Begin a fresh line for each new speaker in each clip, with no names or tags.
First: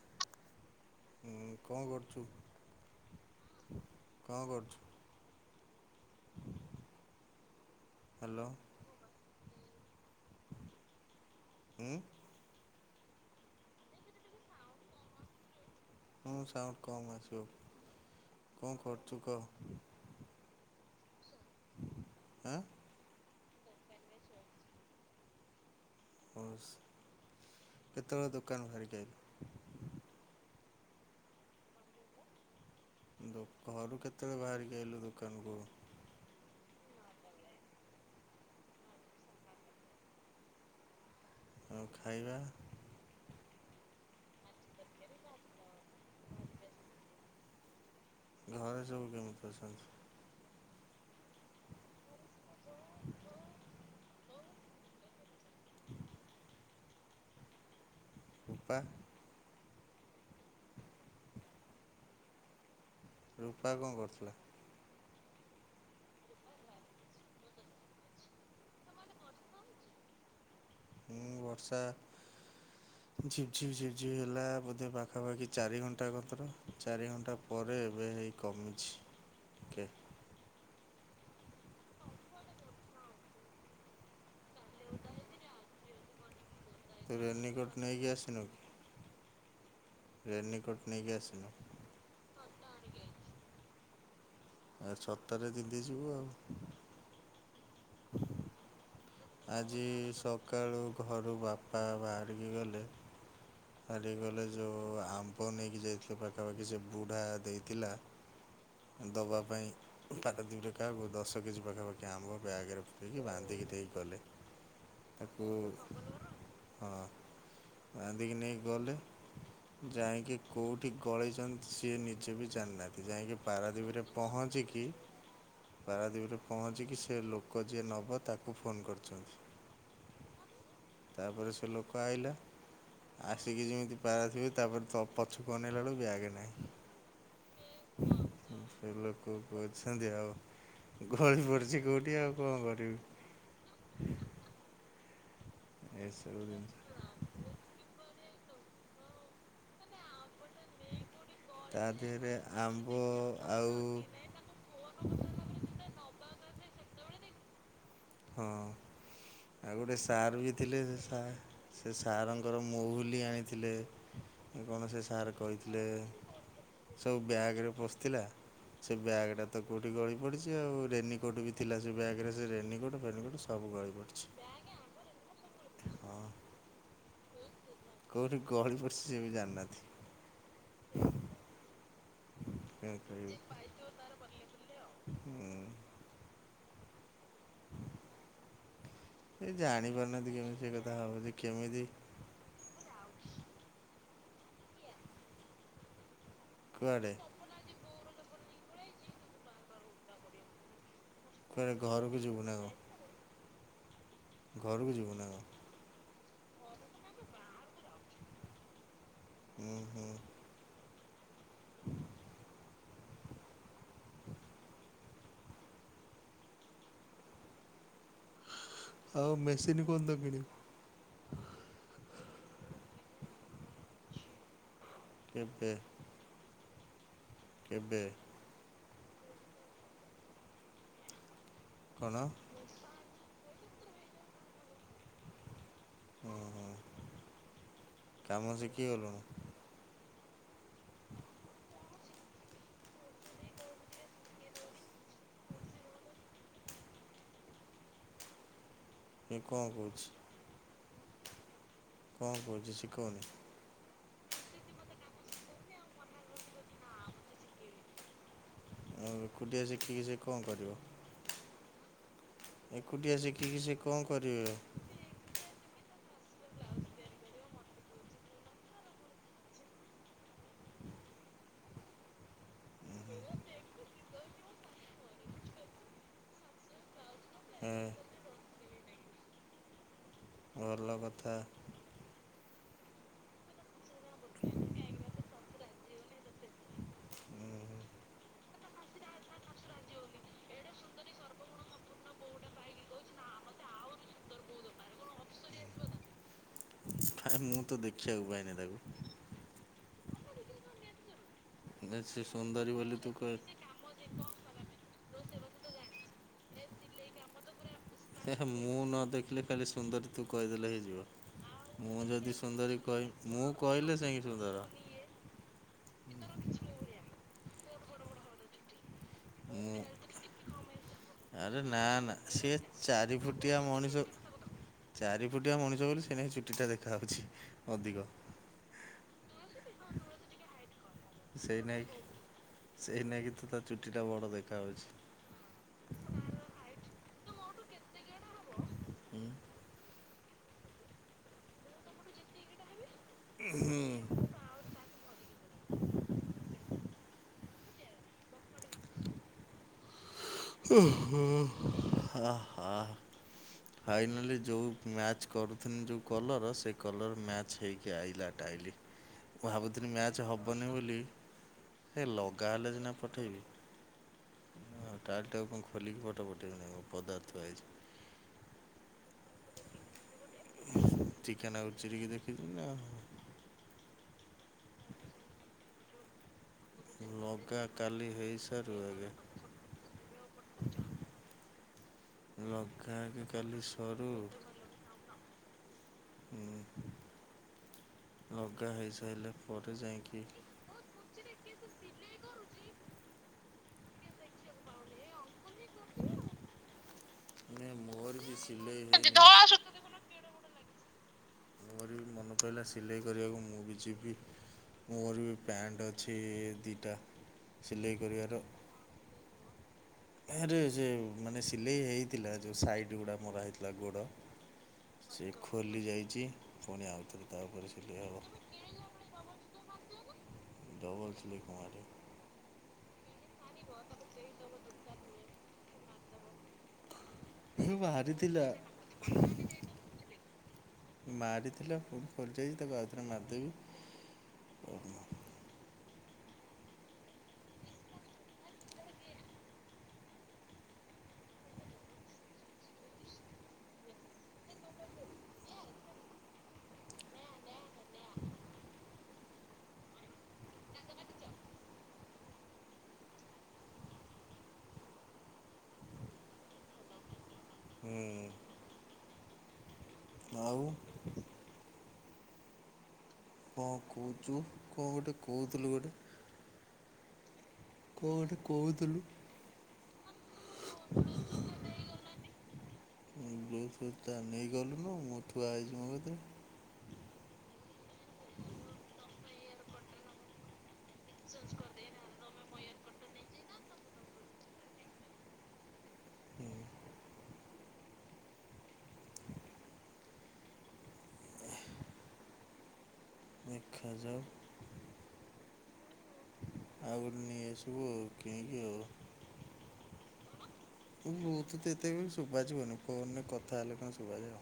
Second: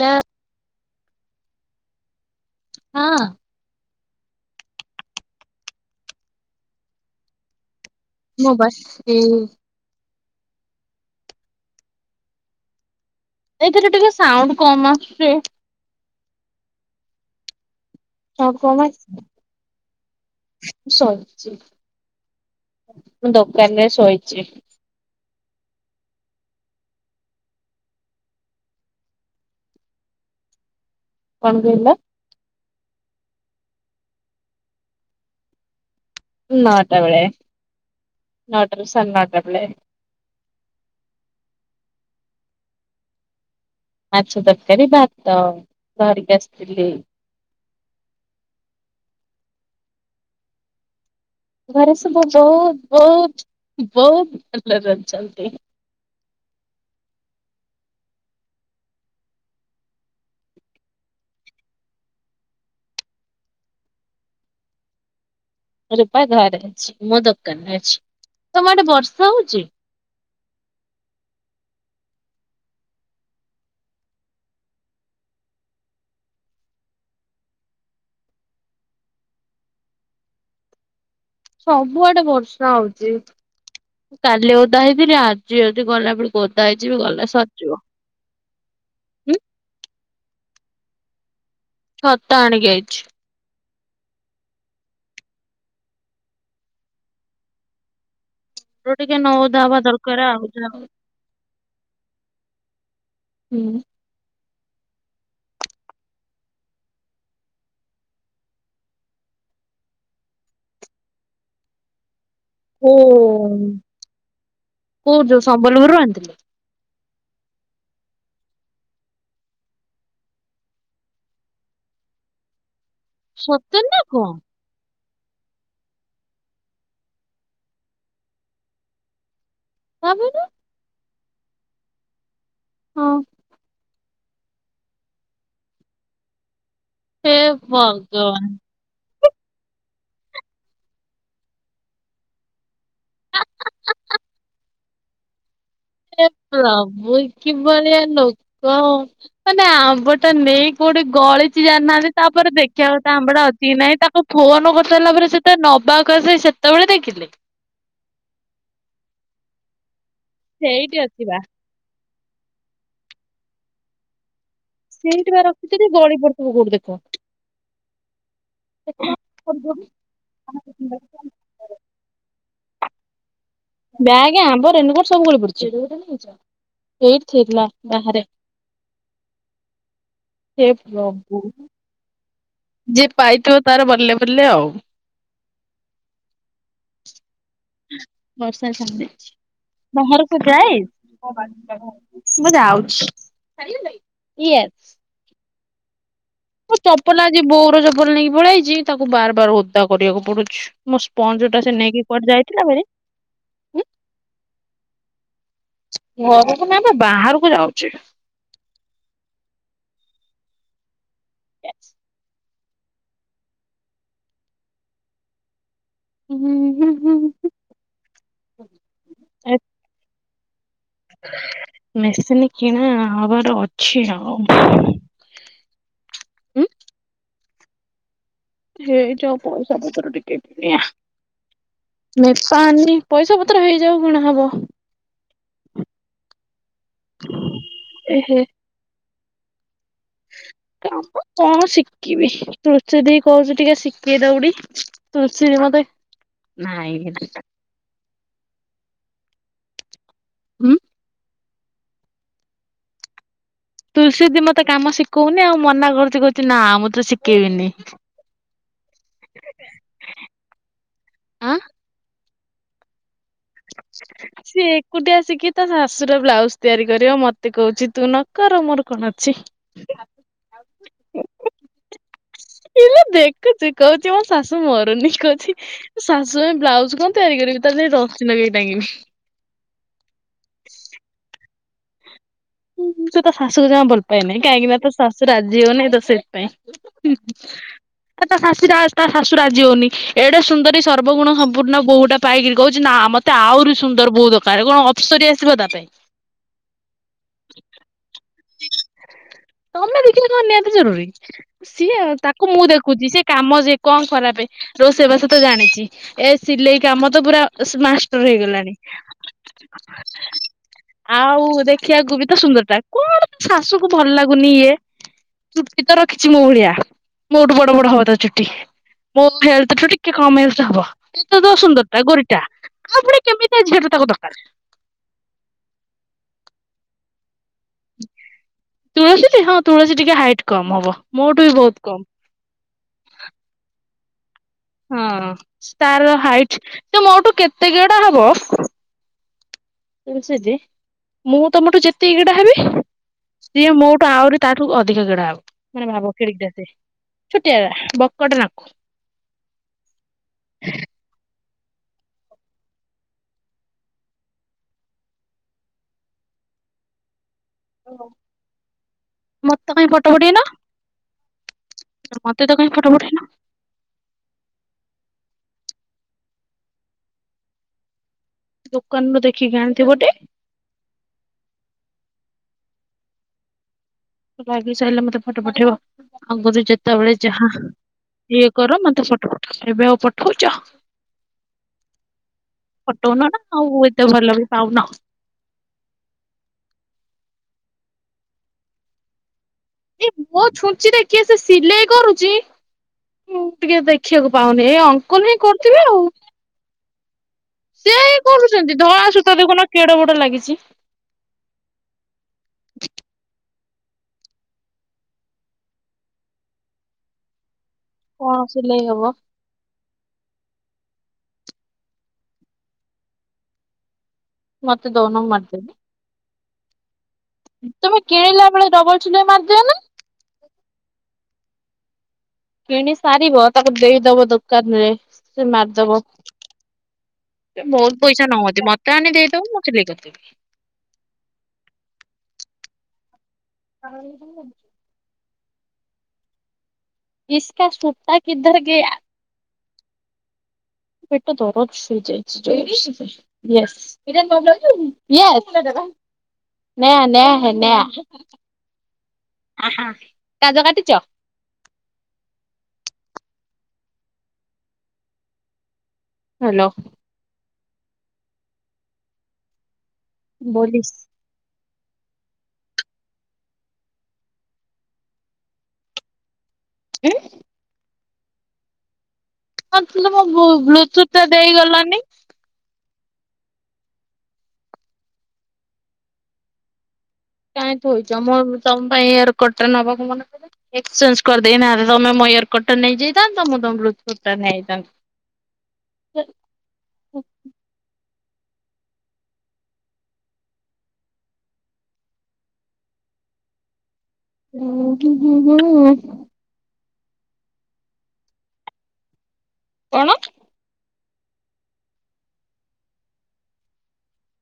ଲା
ହୁଁ କଣ କରୁଚୁ?
ହଁ।
ହିଁ କରୁଛୁ। [unintelligible] ହ୍ୟାଲୋ
ମୋବାଇ ଏ
ହୁଁ।
ଏଥିରେ ଟିକେ ସାଉଣ୍ଡ କମ ଆସୁଚି
ହଁ ସାଉଣ୍ଡ କମ ଆସିବ?
ସ
କଣ
କମ
କରୁଛୁ କହ
ସରି
ଆଁ
ମୁଁ ଦୋକାନ ରେ ଶୋଇଚି।
ହଉ କେତେବେଳେ ଦୋକାନ ବାହା [unintelligible]
କଣ କହିଲ?
ଦୋକାନ କୁ କେତେବେଳେ ବାହାରିକି ଆଇଲୁ ଦୋକାନକୁ?
ନଅଟା ବେଳେ ନଅଟା ସାଢ଼େ ନଅଟା ବେଳେ।
ଆଉ ଖାଇବା?
ମାଛ ତରକାରୀ ଭାତ ଧରିକି ଆସିଥିଲି।
ଘରେ ସବୁ କେମିତି ଅଛନ୍ତି?
ଘରେ ସୁ ବୋହୁତ ବୋହୁତ ବୋହୁତ ଭଲରେ ଅଛନ୍ତି।
ରପା ରୂପା କଣ କରୁଥିଲା?
ରୂପା ଘରେ ଅଛି ମୁଁ ଦୋକାନରେ ଅଛି ତମରେ ବର୍ଷା ହୋଉଚି?
ମୁଁ ବର୍ଷା ଝିପ ଝିପ୍ ଝିପ ଝି ହେଲା ବୋଧେ ପାଖାପାଖି ଚାରି ଘଣ୍ଟା କତର ଚାରି ଘଣ୍ଟା। ପରେ ଏବେ ହେଇ କମିଚି
ସବୁଆଡେ ବର୍ଷା ହୋଉଚି କାଲି ଉଉଦା ହେଇଥିଲି ଆଜି ଯଦି ଗଲା ବଳ ଓଦା ହେଇଛି
ତୁ ରେନିକୋଟ ନେଇକି ଆସିନୁ କି,
ହୁଁ
ରେନିକୋଟ ନେଇକି ଆସିନୁ?
ଛତା ଆଣିକି ଆଇଛି।
ଆ ଛତାରେ ତିନ୍ତି ଯିବୁ ଆଉ।
ରୁ ଟିକେ ନଉ
ଆଜି ସକାଳୁ ଘରୁ ବାପା ବାହାରିକି ଗଲେ
ହୁଁ।
କାଲି ଗଲେ ଯୋଉ ଆମ୍ବ ନେଇକି ଯାଇଥିଲ ପାଖାପାଖି ସେ ବୁଢ଼ା ଦେଇଥିଲା ଦବା ପାଇଁ ପାରାଦ୍ଵୀପରେ କାହାକୁ ଦଶ କେଜି ପାଖାପାଖି ଖି ଆମ୍ବ ବ୍ୟାଗରେ ପୂରେଇକି
କୋଉ
ବାନ୍ଧିକି ଦେଇକି କହିଲେ,
କୋଉ ଯୋଉ
ତାକୁ
ସମ୍ବଲପୁରରୁ ଆଣିଥିଲେ
ହଁ। ବାନ୍ଧିକି ନେଇକି ଗଲେ, ଯାଇଁକି କୋଉଠି ଗଳେଇଛନ୍ତି ସିଏ ନିଜେ ବି ଜାଣିନାହାଁନ୍ତି? ଏଠୁ ଯାଇଁକି
ସତରେ ନା
ପାରାଦ୍ଵୀପରେ
କଣ?
ପହଞ୍ଚିକି ପାରାଦ୍ଵୀପରେ ପହଞ୍ଚିକି, ସେ ଲୋକ ଯିଏ ନବ ତାକୁ ଫୋନ୍ କରିଛନ୍ତି
ତାପରେ
ତାପରେ ସେ ଲୋକ ଆଇଲା,
ହଁ।
ଆସିକି ଯେମିତି ପାରାଦ୍ଵୀପରେ ତାପରେ ତ ପଛ ଅନେଇଲା ବେଳକୁ ବ୍ୟାଗେ ନାହିଁ।
ହେ ଭଗବାନ।
ସେ ଲୋକକୁ କହୁଛନ୍ତି ଆଉ, ଗଳି ପଡ଼ିଛି କୋଉଠି ଆଉ କଣ କରିବି?
ହେ
ଏସବୁ ଜିନିଷ
ପ୍ରଭୁ, କିଭଳିଆ ଲୋକ, ମାନେ ଆମ୍ବଟା ନେଇକି କୋଉଠି ଗଳିଚି
ତା
ଜାଣିନାହାଁନ୍ତି,
ଦେହରେ
ତାପରେ ଦେଖିଆ
ଆମ୍ବ
କଥା ଆମ୍ବଟା ଅଛି
ଆଉ
କି ନାହିଁ, ତାକୁ ଫୋନ କରିସାଇଲା ପରେ ସେ ଯେତେ ନବାକୁ ଆସେଇ ସେତେବେଳେ ଦେଖିଲେ?
ହଁ। ଆଉ ଗୋଟେ ସାର୍ ବି ଥିଲେ,
ସେଇଠି
ସେ
ଅଛି
ସାର୍
ବା
ସେ ସାରଙ୍କର ମହୁଲି ଆଣିଥିଲେ ଆ କଣ ସେ
ସେଇଠି
ସାର୍
ବା
କହିଥିଲେ,
ରଖିଥିଲି ଗଳି ପଡିଥିବ କୋଉଠି ଦେଖ।
ସବୁ ବ୍ୟାଗରେ ପଶଥିଲା ସେ ବ୍ୟାଗଟା ତ କୋଉଠି ଗଳିପଡିଛି ଆଉ। ରେନିକୋଟ ବି ଥିଲା ସେ ବ୍ୟାଗରେ ସେ ରେନିକୋଟ ଫେନିକୋଟ ସ
ବ୍ୟାଗ୍, ଆମ୍ବ, ରେନକୋଟ ସବୁ ଗଳି
ହଁ
ପଡ଼ିଛି? ସେଇଟି ଥିଲା। ବାହାରେ
କୋଉଠି ଗଳି ପଡ଼ିସି ସିଏ ବି ଜାଣିନାହାଁନ୍ତି।
ହେ ପ୍ରଭୁ।
କଣ
ଯିଏ
କରିବୁ।
ପାଇଥିବ ତାର ବଲେ ବଲେ ଆଉ।
ହୁଁ
ବର୍ଷା ଛାଡ଼ିଲେ।
ଏ ଜାଣିପାରୁନାହାନ୍ତି
ବାହାରକୁ
କେମିତି ସେ
ଯାଏ?
କଥା ହବ ଯେ କେମିତି
ମୁଁ ଯାଉଛି। କିଏ? ମୁଁ
କୁଆଡ଼େ
ଚପଲ ଆଜି ବୋଉର ଚପଲ ନେଇକି ପଳେଇ ଆଇଚି, ତାକୁ ବାର ବାର ଓଦା କରିବାକୁ ପଡୁଛି। ମୋ ସ୍ପଞ୍ଜଟା
କୁଆଡ଼େ
ସେ ନେଇକି
ଘରକୁ
କୁଆଡେ
ଯିବୁ ନା
ଯାଇଥିଲା
କଣ
ଭାରି
ଘରକୁ ଯିବୁ ନା କଣ?
ଘରକୁ ନା ବା, ବାହାରକୁ ଯାଉଛି।
ହୁଁ ହୁଁ। ହ
ହୁଁ ହୁଁ ହୁଁ।
ଆଉ ମେସିନ୍ କଣ ତା କିଣିବୁ?
ମେସିନି କିଣା ହବାର ଅଛି ଆଉ।
କେବେ?
ହୁଁ
କେବେ?
ହେଇଯାଉ ପଇସା ପତର ଟିକେ କିଣିଆ।
କଣ
ପାନି ପଇସା ପତର ହେଇଯାଉ କିଣା ହବ।
ଓହୋ।
ଏହେ
କାମ ଶିଖିଗଲୁଣୁ?
କାମ କଣ ଶିକିବି, ରୁଚି ଦେଇକି କହୁଛି ଟିକେ ଶିକେଇ ଦବୁଟି। ରୁଚି ଦେଇ ମତେ, ନାଇଁ
କାଇଁ କଅଁ କହୁଛି?
ହୁଁ।
କଣ କରୁଛି ଶିଖଉନି?
ତୁଳସୀଦି ମତେ କାମ ଶିକୋଉନି ଆଉ ମନା କରୁଛି କହୁଛି ନା ମୁଁ ତ ଶିକେଇବିନି।
ଆଉ ଏକୁଟିଆ ଶିଖିକି ସେ କଣ କରିବ?
ଆଁ!
ଏକୁଟିଆ ଶିଖିକି ସେ କଣ କରିବେ?
ସିଏ ଏକୁଟିଆ ଶିକିକି ତା ଶାଶୁର ବ୍ଲାଉଜ ତିଆରି କରିବ ମତେ କହୁଛି ତୁ ନ କର ମୋର କଣ ଅଛି?
ହ
ଇଲୋ ଦେଖୁଛି କହୁଛି ମୋ ଶାଶୁ ମରୁନି କହୁଛି ଶାଶୁ ପାଇଁ ବ୍ଲାଉଜ କଣ ତିଆରି କରିବି ତାର
ହଁ
ସେଇ ରଶି ନଗେଇକି ଟାଙ୍ଗିବି।
ଭଲ କଥା।
ହୁଁ ହୁଁ ସେ ତା ଶାଶୁକୁ ଜମା ଭଲ ପାଏନାହିଁ କାହିଁକି ନା ତା ଶାଶୁ ରାଜି ହଉ ନାଇଁ ତ ସେଥିପାଇଁ
ହୁଁ।
ଏ ତା ଶାଶୁ ଟା ତା ଶାଶୁ ରାଜି ହଉନି, ଏଡେ ସୁନ୍ଦରୀ ସର୍ବଗୁଣ ସମ୍ପୂର୍ଣ୍ଣ ବୋହୁଟା ପାଇକିରି କହୁଛି ନା ମତ୍ ତେ ଆହୁରି ସୁନ୍ଦର ବୋହୁ ଦରକାରେ କଣ ଅପ୍ସରୀ ଆସିବ ତା ପାଇଁ?
ଆରେ ମୁଁ ତ ଦେଖିବାକୁ ପାଇନାଇଁ ତାକୁ?
ତମେ ଦେଖିଲେ କଣ ନିହାତି ଜରୁରୀ
ନା
ସିଏ
ସେ
ତାକୁ ମୁଁ
ସୁନ୍ଦରୀ ବୋଲି ତୁ
ଦେଖୁଛି
କ
ସିଏ
ହେ
କାମ ଶିକ କଣ ଖରାପେ ରୋଷେଇ ବାସ ତ ଜାଣିଛି ଏ ସିଲେଇ କାମ ତ ପୁରା ତ ସେ ମାଷ୍ଟର
ହେ
ହେଇଗଲାଣି,
ମୁଁ ନ ଦେଖିଲେ ଖାଲି ସୁନ୍ଦରୀ ତୁ କହିଦେଲେ ହେଇଯିବ।
ଆଉ
ମୁଁ
ଦେଖିବାକୁ ବି
ଯଦି
ତ ସୁନ୍ଦର
ସୁନ୍ଦରୀ
ଟା
କହି
କଣ ତା
ମୁଁ
ଶାଶୁକୁ
କହିଲେ
ଭଲ
ଯାଇକି
ଲାଗୁନି
ସୁନ୍ଦର
ଇଏ? ଚୁଟି ତ ରଖିଛି ମୋ ଭଳିଆ, ମୋଠୁ ବଡ ବଡ ହବ ତା ଚୁଟି। ମୋ
ମୁଁ
ହେଲଥଠୁ ଟିକେ କମ ହେଲଥ ହବ। ଏତ ତ
ଆରେ ନା
ସୁନ୍ଦରଟା
ନା
ଗୋରିଟା
ସେ
ଆଉ
ଚାରି
ପୁଣି
ଫୁଟିଆ
କେମିତିଆ ଝିଅଟେ
ମଣିଷ
ତାକୁ ଦକାରେ?
ଚାରି ଫୁଟିଆ ମଣିଷ ବୋଲି ସେଇନାଗି ଚୁଟିଟା ଦେଖାହଉଛି। ଅଧିକ।
ତୁଳସୀ ଟି ହଁ ତୁଳସୀ ଟିକେ ହାଇଟ୍ କମ ହବ। ମୋଠୁ ବି ବହୁତ
ସେଇନାଗି
କମ।
ସେଇନାଗି ତୁ ତା ଚୁଟିଟା ବଡ ଦେଖାଯାଉଛି।
ହଁ ତାର ହାଇଟ ସେ ମୋଠୁ କେତେ ଗେଡା ହବ?
ହୁଁ।
[unintelligible] ମୁଁ ତମଠୁ ଯେତିକି ଗେଡା ହେବି ସିଏ ମୋଠୁ ଆହୁରି ତାଠୁ ଅଧିକ ଗେଡା ହବ ମାନେ ଭାବ କେଡ଼ିକ ଟେ ସେ? ଛୋଟିଆଟା ବକଟେ ନାଖୁ।
ଓ ହୋ ଆ ହା। ଫାଇନାଲି ଯୋଉ ମ୍ୟାଚ୍ କରୁଥିଲି ଯୋଉ କଲର୍ ସେଇ କଲର୍ ମ୍ୟାଚ୍ ଚ୍ ହେଇକି ଆଇଲା ଟାଇଲି ମୁଁ
ମତେ କାଇଁ
ଭାବୁଥିଲି
ଫଟୋ
ମ୍ୟାଚ
ପଠେଇନ
ହବନି ବୋଲି ହେ
ମତେ ତ
ଲଗା
କାଇଁ
ହେଲେ
ଫଟୋ
ସିନା
ପଠେଇନ
ପଠେଇବି। ହଁ ଟାଇଲଟାକୁ କଣ ଖୋଲିକି ଫଟୋ ପଠେଇବି ନାଇଁ ପଦାରେ ଥୁଆ ହେଇଚି।
ଦୋକାନରୁ ଦେଖିକି ଆଣିଥିବ ଟି?
ହୁଁ ଟିକେ ନାଗୁ ଚିରିକି ଦେଖିଚି ନା ଆଉ।
ଲାଗି ସାଇଲେ ମତେ ଫଟୋ ପଠେଇବ? ଆଗରୁ ଯେତେବେଳେ ଯାହା
ଲଗା କାଲି
ଇଏ
ହେଇସାରୁ
କର ମତେ
ଆଗେ
ଫଟୋ ପଠାଅ ଏବେ ଆଉ ପଠଉଚ?
ଲଗା ଆଗେ
ପଥଉନ ନା
କାଲି
ଆଉ
ସରୁ
ଏତେ
ହୁଁ
ଭଲ ବି ପାଉନ।
ଲଗା ହେଇସାଇଲେ
ଏଇ ମୋ ଛୁଞ୍ଚିରେ କିଏ ସେ ସିଲେଇ କରୁଛି, ମୁଁ ଟିକେ ଦେଖିବାକୁ ପାଉନି ଏ ଅଙ୍କଲ ହିଁ କରୁଥି
ହ
ସେଇ କରୁଛନ୍ତି
ସିଲେଇ
ଧଳା
ହେଇନି।
ସୂତା ଦେଖୁନ କେଡ ବଡ ଲାଗିଛି?
ମୋରି ବି ମନେ ପଇଲା ସିଲେଇ କରିବାକୁ ମୁଁ ବି ଯିବି। ମୋର ବି ପ୍ୟାଣ୍ଟ ଅଛି ଦିଟା ସିଲେଇ
କଣ
କରିବାର।
ସିଲେଇ ହବ?
ଆରେ ସେ ମାନେ ସିଲେଇ ହେଇଥିଲା ଯଉଁ ସାଇଡ଼ ଗୁଡ଼ା ମରା ହେଇଥିଲା ଗୋଡ଼।
ମତେ ଦଉନ
ସେ
ମୁଁ ମାରିଦେବି
ଖୋଲି ଯାଇଚି ଫୁଣି ଆଉଥରେ। ତାପରେ
ତମେ
ସିଲେଇ ହେବ।
କିଣିଳା ବେଳେ ଡବଲ୍ ଚିହ୍ନ ମାରି ଦିଅନା।
ଡବଲ ଚିହ୍ନ [unintelligible]
କିଣି ସାରିବ ତାକୁ ଦେଇଦବ ଦୋକାନରେ ସେ ମାରଦବ। ବହୁତ ପଇସା
ବାହାରିଥିଲା
ନହନ୍ତି ମତେ ଆଣି ଦେଇଦବୁ ମୁଁ ସିଲେଇ କରିଦେବି।
ମାରିଥିଲା ପୁଣି ଖୋଲିଯାଇଚି ତାକୁ ଆଉଥରେ ମାରଦେବି।
ଆଉ ଇସ୍କା ସୂତା କିଧର ଗୟା? ପେଟ ଦରଜ ହେଇଯାଇଛି [unintelligible] ୟେସ [inaudible] ନେ ନେଆ ନେଆ ନେଆ। ଅହଁ କାଜ କାଟିଚ ହାଲୋ।
ହୁଁ। ଆଉ
ବୋଲିସ୍।
ଙ୍କ କହୁଚୁ ଙ୍କ ଗୋଟେ କହୁଥିଲୁ ଗୋଟେ?
ଉଁ
କଁ ଗୋଟେ କହୁଥିଲୁ?
କରୁଥିଲି ମୋ ବୁ ବ୍ଲୁତୁଥ ଟା ଦେଇ ଗଲଣିି।
ବ୍ଲୁଥୁତା ନେଇଗଲୁନୁ ମୁଁ ଥୁଆ ହେଇଚି ମୋ କତିରେ।
କାହିଁ କହୁଚ ମନ ତମ ପାଇଁ ୟରକଟ ଟା ନେବାକୁ ମନେପଇଲନି। ଏକ୍ସଚେଞ୍ଜ କରିଦେଇନାହାନ୍ତ ତମେ ମୋ ୟରକର୍ଡ ନେଇଯାଇଥାନ୍ତ ମୁଁ ତମ ବ୍ଲୁତୁଥ ଟା ନେଇ ଯାଇଥାନ୍ତି।
ଖଜାଓ
ଉଁ ହୁଁ ହୁଁ ହୁଁ।
ଆଉ ଗୋଟେ ନେଇ ଆସିବୁ ଆଉ ଙ୍କିକି ଆଉ।
କଣ?
ତୁ ବ୍ଲୁତୁଥ ଏତେ ବି ସୁବା ଯିବନି ଫୋନ ରେ କଥା ହେଲେ କଣ ଶୁବା ଯାୟ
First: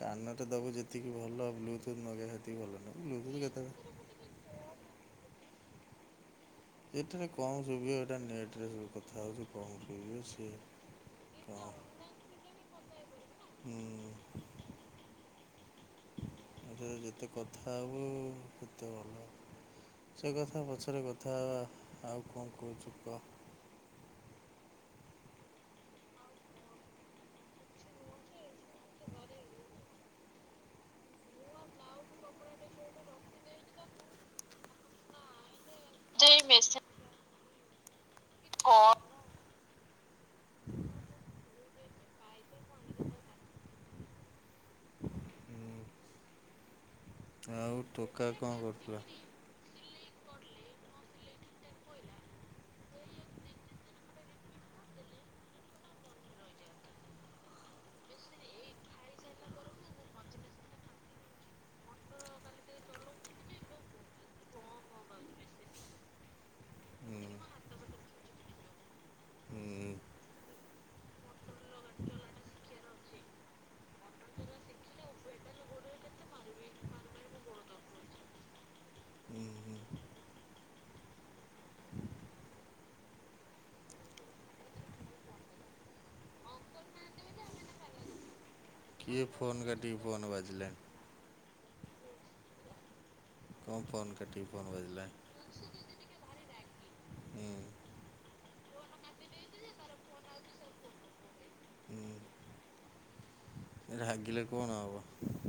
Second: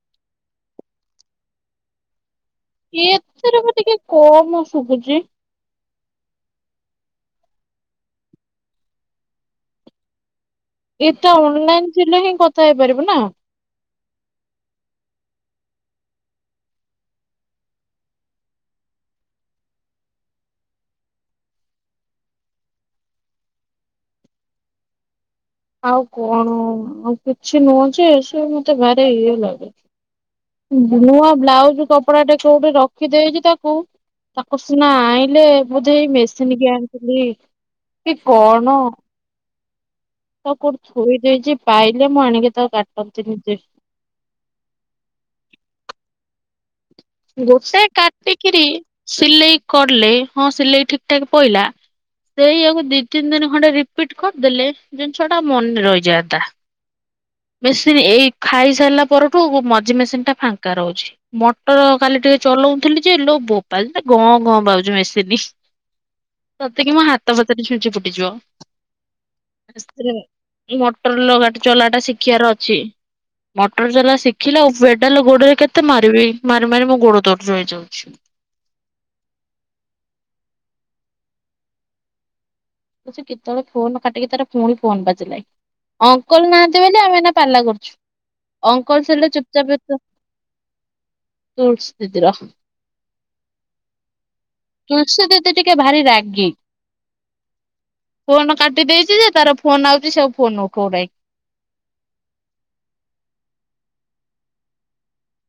କାନଟା ଦବୁ ଯେତିକି ଭଲ ବ୍ଲୁତୁଥୁ ନଗେଇବା ସେତିକି ଭଲ ନୁହେଁ ବ୍ଲୁତୁଥୁ କେତେବେଳେ
ଓମ ଶୁଭୁଚି।
ଏଥିରେ ଙ୍କ ଶୁବିବ ଏଇଟା ନେଟରେ ସବୁ କଥା ହେଉଛୁ କଣ ଶୁଭିବ ସିଏ
ସିଏ ତ
କଣ
ଅନଲାଇନ ଥିଲେ ହିଁ କଥା ହେଇପାରିବୁ ନା।
ହୁଁ। ଏଥିରେ ଯେତେ କଥା ହବୁ ସେତେ ଭଲ। ସେ କଥା ପଛରେ କଥା ହବା ଆଉ କଣ କହୁଚୁ କ?
ଆଉ କଣ ଆଉ କିଛି ନୁହଁ ଯେ ସବୁ ମତେ ଭାରି ଇଏ ଲାଗୁଚି। ନୂଆ ବ୍ଲାଉଜ କପଡାଟା କୋଉଠି ରଖିଦେଇଚି ତାକୁ ତାକୁ ସିନା ଆଇଁଲେ ବୁଝେ ଏ ମେସିନ୍ କି ଆଣିଥିଲି କି କଣ? ମୁଁ ତାକୁ କୋଉଠି ଥୋଇ ଦେଇଛି ପାଇଲେ ମୁଁ ଆଣିକି ତାକୁ କାଟ କରିଦେବି ଭିତରେ।
ହୁଁ। ଆଉ
ଗୋଟେ
ଟୋକା କଣ
କାଟିକିରି
କରୁଥିଲା?
ସିଲେଇ କରିଲେ ହଁ ସିଲେଇ ଠିକ ଠାକ ପଇଲା। ସେଇଆକୁ ଦି ତିନି ଦିନ ଖଣ୍ଡେ ରିପିଟ୍ କରଦେଲେ ଜିନିଷ ଟା ମନେ ରହିଯାଆନ୍ତା। ମେସିନ୍ ଏଇ ଖାଇସାରିଲା ପରଠୁ ମଝି ମେସିନ୍ ଟା ଫାଙ୍କା ରହୁଚି। ତ କାଲି ଟିକେ ଚଲଉଥିଲି ଯେ ଲୋ ବୋପା ଗଁ ଗଁ ପାଉଛି ମେସିନ୍। ସତେ କି ମୋ
ହୁଁ
ହାତ ଫାତରେ ଛୁଞ୍ଚି ଫୁଟିଯିବ।
ହୁଁ
ସତରେ ମଟର ଲଗା ଚଲା ଟା ଶିଖିବାର ଅଛି। ମଟର ଚଲା ଶିଖିଲେ ଓ ପେଡାଲ ଗୋଡରେ କେତେ ମାରିବି ମାରି ମାରି ମୋ ଗୋଡ ଦରଜ ହେଇଯାଉଛି।
ହୁଁ ହୁଁ।
ସେ କେତେବେଳେ ଫୋନ କାଟିକି ତାର ପୁଣି ଫୋନ ବାଜିଲାଣି। ଅଙ୍କଲ ନାହାନ୍ତି ବୋଲି ଆମେ ଏଇନା ପାଲା କରୁଚୁ। ଅଙ୍କଲସ୍‌
କିଏ
ହେଲେ ଚୁପ୍
ଫୋନ୍
ଚାପ୍ ରେ
କାଟିକି
ତ
ଫୋନ୍ ବାଜିଲାଣି
ତୁର୍ସ ଦିଦି ର।
ଙ୍କ ପର୍ନ। କାଟିିକି ଫୋନ୍ କରି
ତୁଲସୀ ଦିଦି ଟିିକେ ଭାରି ରାଗୀ।
ହୁଁ
ଫୋନ କାଟି ଦେଇଛି ଯେ ତାର ଫୋନ ଆଉଛି ସବୁ ଫୋନ ଉଠଉନାହିଁ।
ରାଗିଲେ କଣ ହବ।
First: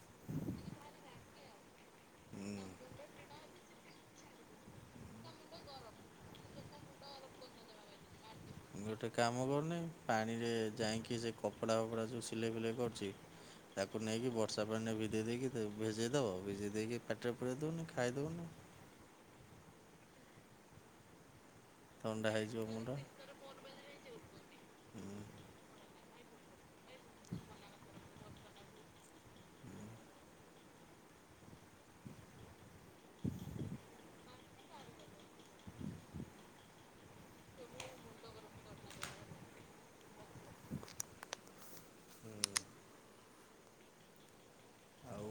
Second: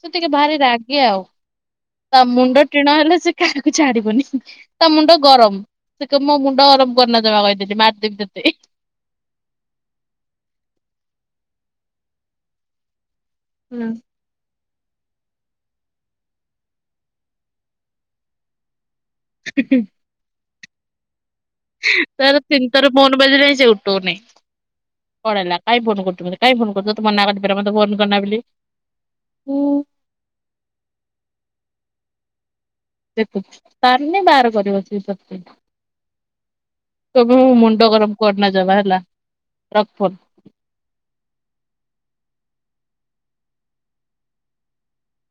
ସିଏ ଟିକେ ଭାରି ରାଗି ଆଉ। ତା ମୁଣ୍ଡ
ହୁଁ।
ଟିଣ ହେଲେ ସେ କାହାରିକି ଛାଡିବନି ତା ମୁଣ୍ଡ ଗରମ। ସେ କହିବ ମୋ ମୁଣ୍ଡ ଗରମ କରନା ଜମା କହିଦେଲି ମାରିଦେବି ତତେ।
ଗୋଟେ କାମ କରୁନି ପାଣିରେ ଯାଇକି ସେ କପଡ଼ା ଫପଡ଼ା ସବୁ ସିଲେଇ ଫିଲେଇ କରୁଛି। ତାକୁ ନେଇକି ବ ତାପରେ ନେଇ ଭିଦେଇ ଦେଇକି ଭିଜେଇ ଦେବ ଭିଜେଇ ଦେଇକି ପାଟିରେ ପୁରେଇ ଦେଉନି ଖାଇ ଦେଉନି।
କି [inaudible]
ଥଣ୍ଡା
ତାର
ହେଇଯିବ
ତିନି
ମୁଣ୍ଡ
ଥର ଫୋନ୍ ବାଜିଲାଣି ସେ ଉଠଉ ନାହିଁ।
ହୁଁ
କଣ ହେଲା କାଇଁ ଫୋନ୍‌ କରୁଚୁ ମତେ କାଇଁ ଫୋନ୍ କରୁଛ ତୋତେ ମନା କଲି ପରା ଫୋନ୍ କରନା ବୋଲି। ଦେଖୁଛି ତାରନି ବାହାର କରିବ ସେ ସକ୍ତି ଟା। ତମେ ମୁଁ ମୁଣ୍ଡ ଗରମ କରନା ଯବା ହେଲା ରକ୍ ଫୋନ୍।
ହୁଁ ଆଉ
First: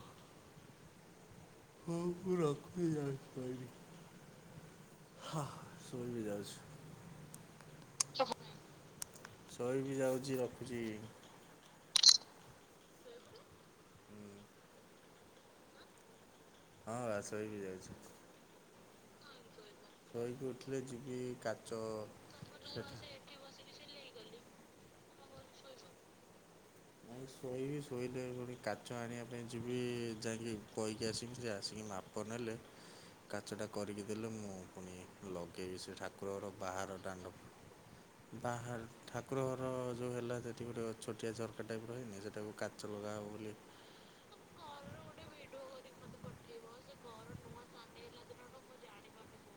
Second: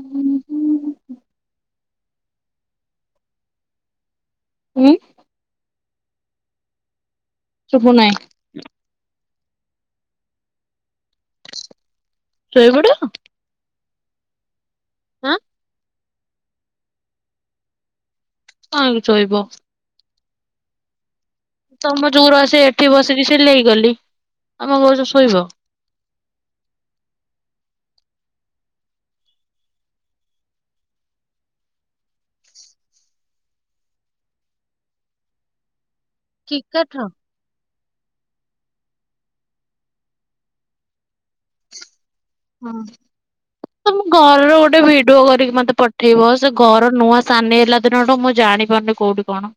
ହୁଁ ହୁଁ।
[unintelligible]
ହୁଁ।
ଯାଉଛୁ।
ଶୁଭୁ ନାହିଁ।
ଶୋଇବି ଯାଉଚି ରଖୁଛି।
ଶୋଇପଡ଼। ହଁ।
ହଁ ଆସ ଶୋଇ ବି ଯାଉଛି।
କାଁହିକି ଶୋଇବ?
ଶୋଇକି ଉଠିଲେ ଯିବି କା
ତମ ଯୋଗୁରୁ ଆସି ଏଠି ବସିକି ସିଲେଇ କଲି ତମେ କହୁଚ ଶୋଇବ।
ଆଁ ଶୋଇବି ଶୋଇଲେ ପୁଣି କାଚ ଆଣିବା ପାଇଁ ଯିବି ଯାଇକି କହିକି ଆସିକି ସେ ଆସିକି ମାପ ପନେଲେ କାଚଟା କରିକି ଦେଲେ ମୁଁ ପୁଣି ଲଗେଇବି ସେ ଠାକୁର କୁରର ବାହାର
କ୍ରିକେଟର
ଦାଣ୍ଡ ବାହାର ଠାକୁର ଘର ଯୋଉ ହେଲା ସେଠି ଗୋଟେ ଛୋଟିଆ ଝରକା ଟାଇପ୍ ର ହେଇନି। ତାକୁ
ହଁ
କାଚ ଲଗା ହେବ ବୋଲି
ତମ ଘରର ଗୋଟେ ଭିଡିଓ କରିକି ମତେ ପଠେଇବ ସେ ଘର ନୂଆ ସାନି ହେଲା ଦିନଠୁ ମୁଁ ଜାଣି ପାରୁନି। କଉଠି କଣ?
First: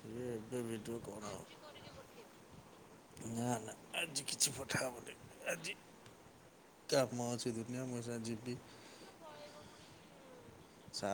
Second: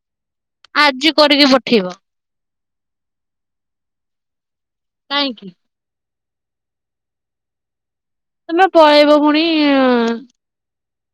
ଇଏ ଏବେ ଭିଡ଼ିଓ
ଆଜି
କଣ ଆଉ
କରିକି ପଠେଇବ
ହେବ। ନା ନା ଆଜି କିଛି ପଠା ହବନି
କାହିଁକି
ଆଜି। କାମ ଅଛି ଦୁନିଆ ମୁ ସା ଯିବ୍
ତମେ ପଳେଇବ ଫୁଣି ଆଁ
ସା